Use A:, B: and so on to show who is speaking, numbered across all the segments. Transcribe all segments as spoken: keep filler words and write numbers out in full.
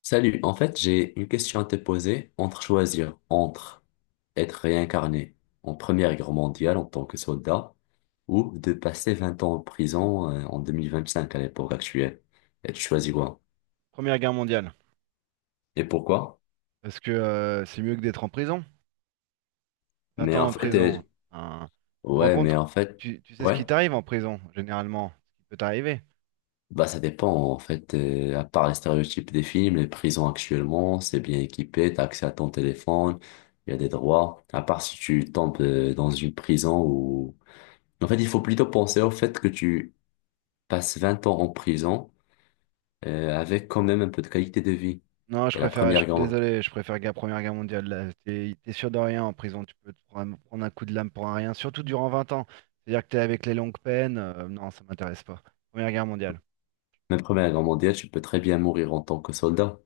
A: Salut, en fait, j'ai une question à te poser entre choisir entre être réincarné en Première Guerre mondiale en tant que soldat ou de passer vingt ans en prison euh, en deux mille vingt-cinq à l'époque actuelle. Et tu choisis quoi?
B: Première Guerre mondiale.
A: Et pourquoi?
B: Parce que euh, c'est mieux que d'être en prison. Vingt
A: Mais
B: ans
A: en
B: en
A: fait,
B: prison,
A: euh,
B: hein. Tu te rends
A: ouais,
B: compte,
A: mais en fait,
B: tu, tu sais ce qui
A: ouais,
B: t'arrive en prison, généralement, ce qui peut t'arriver.
A: bah ça dépend. En fait, euh, à part les stéréotypes des films, les prisons actuellement, c'est bien équipé, t'as accès à ton téléphone, il y a des droits. À part si tu tombes euh, dans une prison où... En fait, il faut plutôt penser au fait que tu passes vingt ans en prison, euh, avec quand même un peu de qualité de vie.
B: Non, je
A: Et la
B: préfère, je-
A: première grande,
B: désolé, je préfère guerre. Première Guerre mondiale, là. T'es, t'es sûr de rien en prison, tu peux te prendre, prendre un coup de lame pour un rien, surtout durant vingt ans. C'est-à-dire que t'es avec les longues peines, euh, non, ça m'intéresse pas. Première Guerre mondiale.
A: Même Première Guerre mondiale, tu peux très bien mourir en tant que soldat.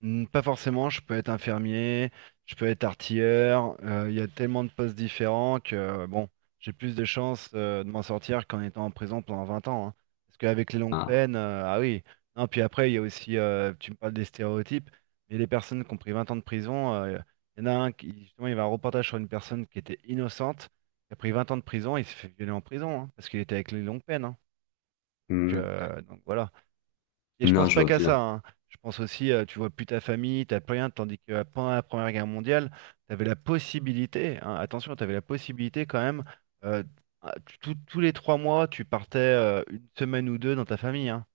B: Hmm, pas forcément, je peux être infirmier, je peux être artilleur, euh, il y a tellement de postes différents que euh, bon, j'ai plus de chances euh, de m'en sortir qu'en étant en prison pendant vingt ans, hein. Parce qu'avec les longues
A: Ah.
B: peines, euh, ah oui. Non, puis après, il y a aussi, euh, tu me parles des stéréotypes, mais les personnes qui ont pris vingt ans de prison, euh, il y en a un qui, justement, il y avait un reportage sur une personne qui était innocente, qui a pris vingt ans de prison, il s'est fait violer en prison, hein, parce qu'il était avec les longues peines, hein. Donc,
A: Hmm.
B: euh, donc voilà. Et je
A: Non,
B: pense
A: je
B: pas
A: vois
B: qu'à ça,
A: bien.
B: hein. Je pense aussi, euh, tu vois plus ta famille, t'as plus rien, tandis que euh, pendant la Première Guerre mondiale, t'avais la possibilité, hein, attention, t'avais la possibilité quand même, euh, ah, tu- tous tous les trois mois, tu partais euh, une semaine ou deux dans ta famille, hein.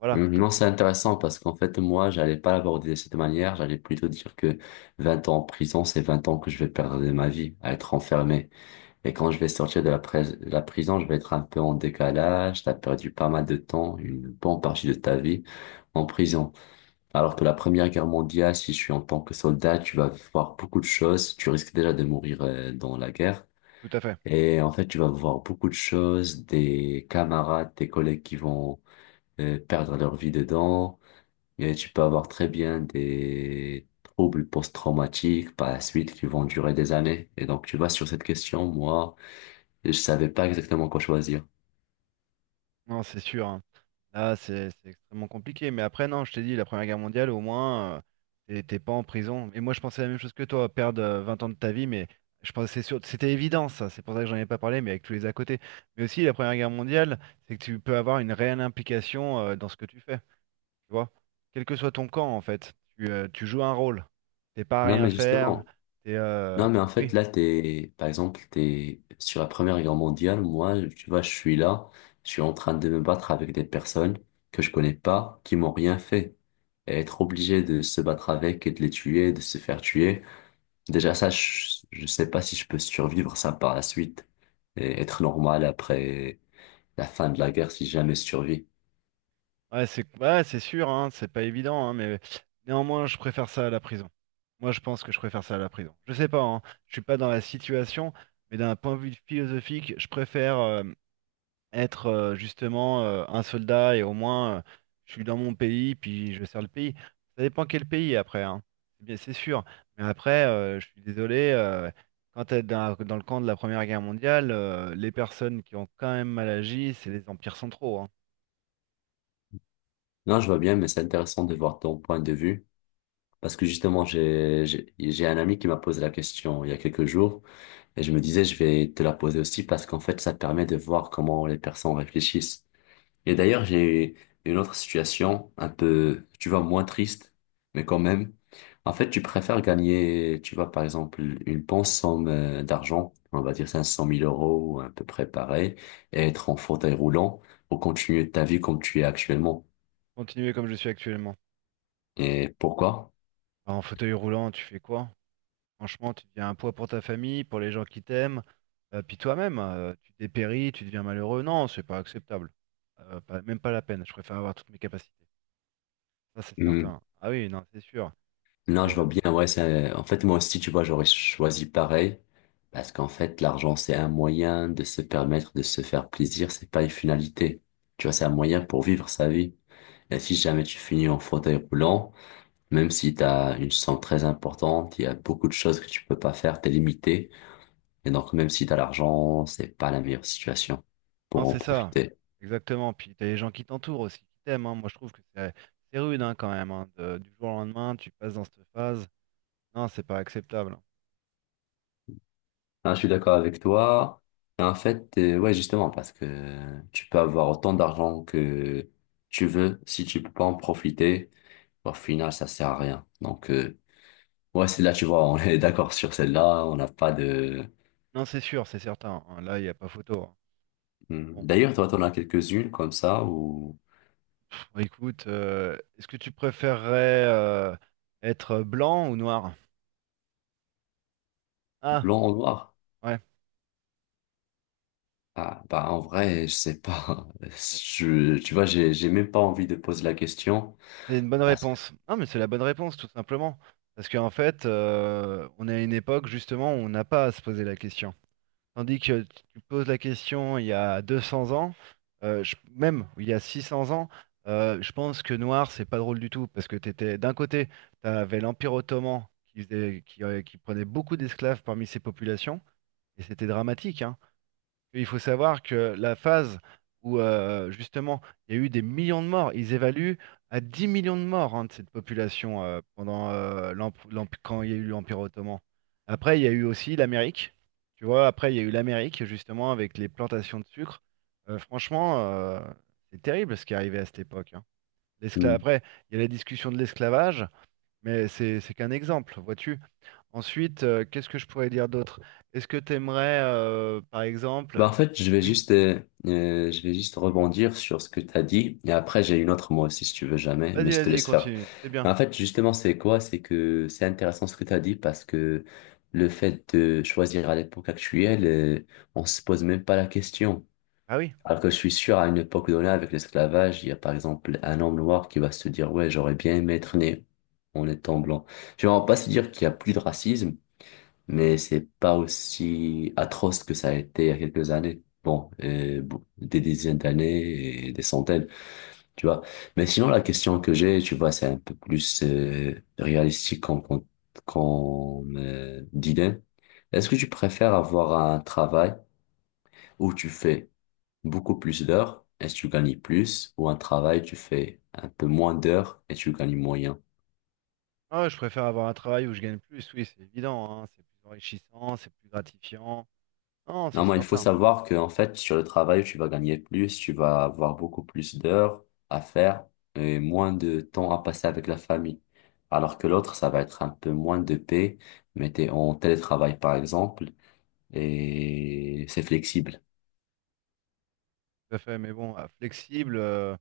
B: Voilà,
A: Hmm.
B: t'en-
A: Non, c'est intéressant parce qu'en fait, moi, j'allais pas l'aborder de cette manière. J'allais plutôt dire que vingt ans en prison, c'est vingt ans que je vais perdre de ma vie à être enfermé. Et quand je vais sortir de la, pres- de la prison, je vais être un peu en décalage. T'as perdu pas mal de temps, une bonne partie de ta vie en prison. Alors que la Première Guerre mondiale, si tu es en tant que soldat, tu vas voir beaucoup de choses. Tu risques déjà de mourir euh, dans la guerre.
B: tout à fait.
A: Et en fait, tu vas voir beaucoup de choses, des camarades, des collègues qui vont euh, perdre leur vie dedans. Et tu peux avoir très bien des troubles post-traumatiques par la suite qui vont durer des années. Et donc, tu vois, sur cette question, moi, je savais pas exactement quoi choisir.
B: Non, c'est sûr, hein. Là, c'est c'est extrêmement compliqué. Mais après, non, je t'ai dit, la Première Guerre mondiale, au moins, euh, t'es t'es pas en prison. Et moi, je pensais la même chose que toi, perdre euh, vingt ans de ta vie, mais je pensais c'est sûr, c'était évident, ça. C'est pour ça que j'en ai pas parlé, mais avec tous les à côté. Mais aussi, la Première Guerre mondiale, c'est que tu peux avoir une réelle implication euh, dans ce que tu fais. Tu vois? Quel que soit ton camp, en fait, tu, euh, tu joues un rôle. T'es pas à
A: Non,
B: rien
A: mais
B: faire.
A: justement.
B: T'es, euh,
A: Non, mais en
B: oui,
A: fait, là, t'es, par exemple, t'es sur la Première Guerre mondiale. Moi, tu vois, je suis là, je suis en train de me battre avec des personnes que je connais pas, qui m'ont rien fait. Et être obligé de se battre avec et de les tuer, de se faire tuer. Déjà, ça, je, je sais pas si je peux survivre ça par la suite et être normal après la fin de la guerre si jamais je survis.
B: ouais, c'est ouais, c'est sûr, hein, c'est pas évident, hein, mais néanmoins, je préfère ça à la prison. Moi, je pense que je préfère ça à la prison. Je sais pas, hein, je suis pas dans la situation, mais d'un point de vue philosophique, je préfère euh, être euh, justement euh, un soldat et au moins euh, je suis dans mon pays, puis je sers le pays. Ça dépend quel pays après, hein. C'est bien, c'est sûr. Mais après, euh, je suis désolé, euh, quand t'es dans, dans le camp de la Première Guerre mondiale, euh, les personnes qui ont quand même mal agi, c'est les empires centraux, hein.
A: Non, je vois bien, mais c'est intéressant de voir ton point de vue parce que justement, j'ai, j'ai j'ai un ami qui m'a posé la question il y a quelques jours. Et je me disais, je vais te la poser aussi parce qu'en fait, ça te permet de voir comment les personnes réfléchissent. Et d'ailleurs, j'ai une autre situation un peu, tu vois, moins triste, mais quand même. En fait, tu préfères gagner, tu vois, par exemple, une bonne somme euh, d'argent, on va dire cinq cent mille euros, à peu près pareil, et être en fauteuil roulant ou continuer ta vie comme tu es actuellement.
B: Continuez comme je suis actuellement.
A: Et pourquoi?
B: Bah, en fauteuil roulant, tu fais quoi? Franchement, tu deviens un poids pour ta famille, pour les gens qui t'aiment, euh, puis toi-même, euh, tu dépéris, tu deviens malheureux. Non, c'est pas acceptable. Euh, pas- même pas la peine. Je préfère avoir toutes mes capacités. Ça, c'est
A: Hmm.
B: certain. Ah oui, non, c'est sûr.
A: Non,
B: C'est,
A: je vois
B: euh,
A: bien,
B: c'est-
A: ouais, c'est, en fait, moi aussi, tu vois, j'aurais choisi pareil. Parce qu'en fait, l'argent, c'est un moyen de se permettre de se faire plaisir, c'est pas une finalité. Tu vois, c'est un moyen pour vivre sa vie. Et si jamais tu finis en fauteuil roulant, même si t'as une somme très importante, il y a beaucoup de choses que tu peux pas faire, t'es limité. Et donc, même si t'as l'argent, c'est pas la meilleure situation
B: Non,
A: pour en
B: c'est ça.
A: profiter.
B: Exactement. Puis t'as les gens qui t'entourent aussi, qui t'aiment, hein. Moi, je trouve que c'est c'est rude, hein, quand même, hein. De- Du jour au lendemain, tu passes dans cette phase. Non, c'est pas acceptable.
A: Ah, je suis d'accord avec toi. Et en fait, euh, ouais, justement, parce que tu peux avoir autant d'argent que tu veux, si tu peux pas en profiter, au final, ça sert à rien. Donc, euh, ouais, c'est là, tu vois, on est d'accord sur celle-là, on n'a pas de...
B: Non, c'est sûr, c'est certain, hein. Là, il n'y a pas photo, hein.
A: Hmm.
B: Bon.
A: D'ailleurs, toi, t'en as quelques-unes comme ça, ou
B: Bon, écoute, euh, est-ce que tu préférerais euh, être blanc ou noir? Ah,
A: blanc ou noir?
B: ouais,
A: Ah, bah, en vrai, je sais pas.
B: bon,
A: Je, tu vois, j'ai, j'ai même pas envie de poser la question,
B: c'est une bonne
A: parce que...
B: réponse. Non, mais c'est la bonne réponse, tout simplement. Parce qu'en fait, euh, on est à une époque, justement, où on n'a pas à se poser la question. Tandis que tu tu poses la question il y a deux cents ans, euh, je- même il y a six cents ans, euh, je pense que noir, c'est pas drôle du tout. Parce que t'étais, d'un côté, tu avais l'Empire ottoman qui faisait- qui, euh, qui prenait beaucoup d'esclaves parmi ses populations, et c'était dramatique, hein. Il faut savoir que la phase où euh, justement il y a eu des millions de morts, ils évaluent à dix millions de morts, hein, de cette population, euh, pendant euh, l'emp- l'emp- quand il y a eu l'Empire ottoman. Après, il y a eu aussi l'Amérique. Tu vois, après, il y a eu l'Amérique justement avec les plantations de sucre. Euh, franchement, euh, c'est terrible ce qui est arrivé à cette époque, hein. L'escla-
A: Hmm.
B: Après, il y a la discussion de l'esclavage, mais c'est c'est qu'un exemple, vois-tu. Ensuite, euh, qu'est-ce que je pourrais dire d'autre? Est-ce que tu aimerais, euh, par exemple,
A: Bah, en fait, je vais
B: oui.
A: juste, euh, euh, je vais juste rebondir sur ce que tu as dit. Et après, j'ai une autre moi aussi, si tu veux jamais, mais
B: Vas-y,
A: je te
B: vas-y,
A: laisse faire.
B: continue. C'est bien.
A: Mais en fait, justement, c'est quoi? C'est que c'est intéressant ce que tu as dit parce que le fait de choisir à l'époque actuelle, euh, on se pose même pas la question.
B: Ah oui.
A: Alors que je suis sûr, à une époque donnée, avec l'esclavage, il y a par exemple un homme noir qui va se dire, ouais, j'aurais bien aimé être né en étant blanc. Je ne vais pas se dire qu'il y a plus de racisme, mais c'est pas aussi atroce que ça a été il y a quelques années. Bon, euh, bon, des dizaines d'années et des centaines, tu vois. Mais sinon, la question que j'ai, tu vois, c'est un peu plus euh, réalistique qu'on qu'on qu'on me dilemme. Est-ce que tu préfères avoir un travail où tu fais beaucoup plus d'heures et tu gagnes plus, ou un travail où tu fais un peu moins d'heures et tu gagnes moyen?
B: Ah ouais, je préfère avoir un travail où je gagne plus, oui, c'est évident, hein. C'est plus enrichissant, c'est plus gratifiant. Non,
A: Non,
B: c'est
A: moi, il faut
B: certain.
A: savoir que, en fait, sur le travail, tu vas gagner plus, tu vas avoir beaucoup plus d'heures à faire et moins de temps à passer avec la famille. Alors que l'autre, ça va être un peu moins de paix, mais t'es en télétravail, par exemple, et c'est flexible.
B: Tout à fait, mais bon, ah, flexible. euh,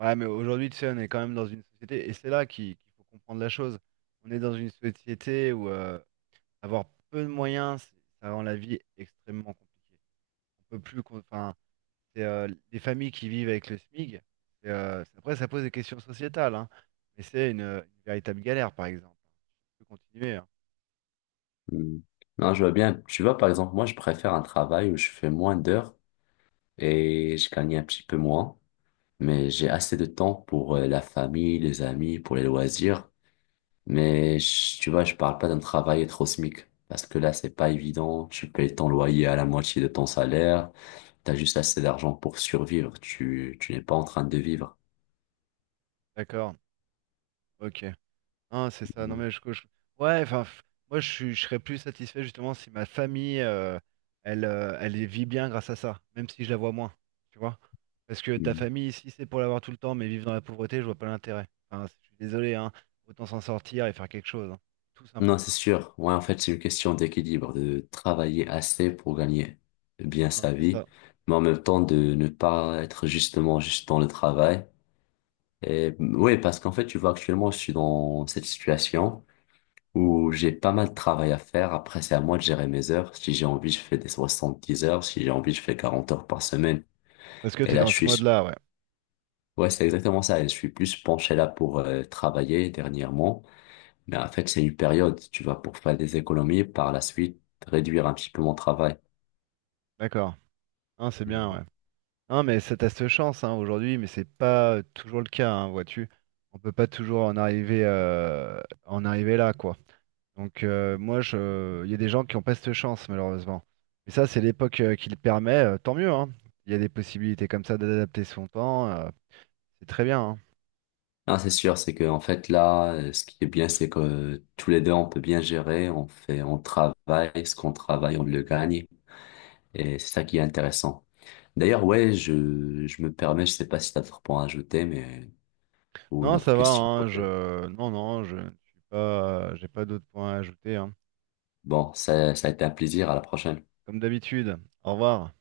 B: Ouais, mais aujourd'hui, tu sais, on est quand même dans une société, et c'est là qu'il qu'il faut comprendre la chose. On est dans une société où euh, avoir peu de moyens, c'est- ça rend la vie extrêmement compliquée. On peut plus, qu'on- enfin, c'est euh, les familles qui vivent avec le SMIG. Et, euh, c'est- après, ça pose des questions sociétales, hein. Mais c'est une, une véritable galère, par exemple. Je peux continuer, hein.
A: Hmm. Non, je vois bien. Tu vois, par exemple, moi, je préfère un travail où je fais moins d'heures et je gagne un petit peu moins, mais j'ai assez de temps pour euh, la famille, les amis, pour les loisirs. Mais je- tu vois, je parle pas d'un travail être au SMIC. Parce que là, c'est pas évident. Tu payes ton loyer à la moitié de ton salaire. T'as juste assez d'argent pour survivre. Tu, tu n'es pas en train de vivre.
B: D'accord, ok. Non, c'est ça. Non,
A: Mhm.
B: mais je, je- ouais, enfin, f- moi, je, suis- je serais plus satisfait justement si ma famille, euh, elle, euh, elle y vit bien grâce à ça, même si je la vois moins, tu vois. Parce que ta
A: Mhm.
B: famille, si c'est pour l'avoir tout le temps, mais vivre dans la pauvreté, je vois pas l'intérêt. Enfin, je suis désolé, hein. Autant s'en sortir et faire quelque chose, hein. Tout
A: Non,
B: simplement,
A: c'est
B: voilà.
A: sûr. Ouais, en fait, c'est une question d'équilibre, de travailler assez pour gagner bien
B: Hein,
A: sa
B: c'est
A: vie,
B: ça.
A: mais en même temps de ne pas être justement juste dans le travail. Et oui, parce qu'en fait, tu vois, actuellement, je suis dans cette situation, où j'ai pas mal de travail à faire. Après, c'est à moi de gérer mes heures. Si j'ai envie, je fais des soixante-dix heures. Si j'ai envie, je fais quarante heures par semaine.
B: Parce que
A: Et
B: tu es
A: là, je
B: dans ce
A: suis...
B: mode-là, ouais.
A: Ouais, c'est exactement ça. Et je suis plus penché là pour euh, travailler dernièrement. Mais en fait, c'est une période, tu vois, pour faire des économies, par la suite, réduire un petit peu mon travail.
B: D'accord. Hein, c'est bien,
A: Mhm.
B: ouais. Hein, mais ça, t'as cette chance, hein, aujourd'hui, mais c'est pas euh, toujours le cas, hein, vois-tu. On peut pas toujours en arriver, euh, en arriver là, quoi. Donc euh, moi, je, il y a des gens qui ont pas cette chance, malheureusement. Mais ça, c'est l'époque euh, qui le permet, euh, tant mieux, hein. Il y a des possibilités comme ça d'adapter son temps, euh, c'est très bien, hein.
A: Non, c'est sûr, c'est que en fait là, euh, ce qui est bien, c'est que euh, tous les deux, on peut bien gérer, on fait, on travaille, ce qu'on travaille, on le gagne, et c'est ça qui est intéressant. D'ailleurs, ouais, je, je me permets, je sais pas si t'as d'autres points à ajouter, mais, ou une
B: Non,
A: autre
B: ça va,
A: question à
B: hein,
A: poser.
B: je, non, non, je ne suis pas, j'ai pas d'autres points à ajouter, hein.
A: Bon, ça, ça a été un plaisir, à la prochaine.
B: Comme d'habitude. Au revoir.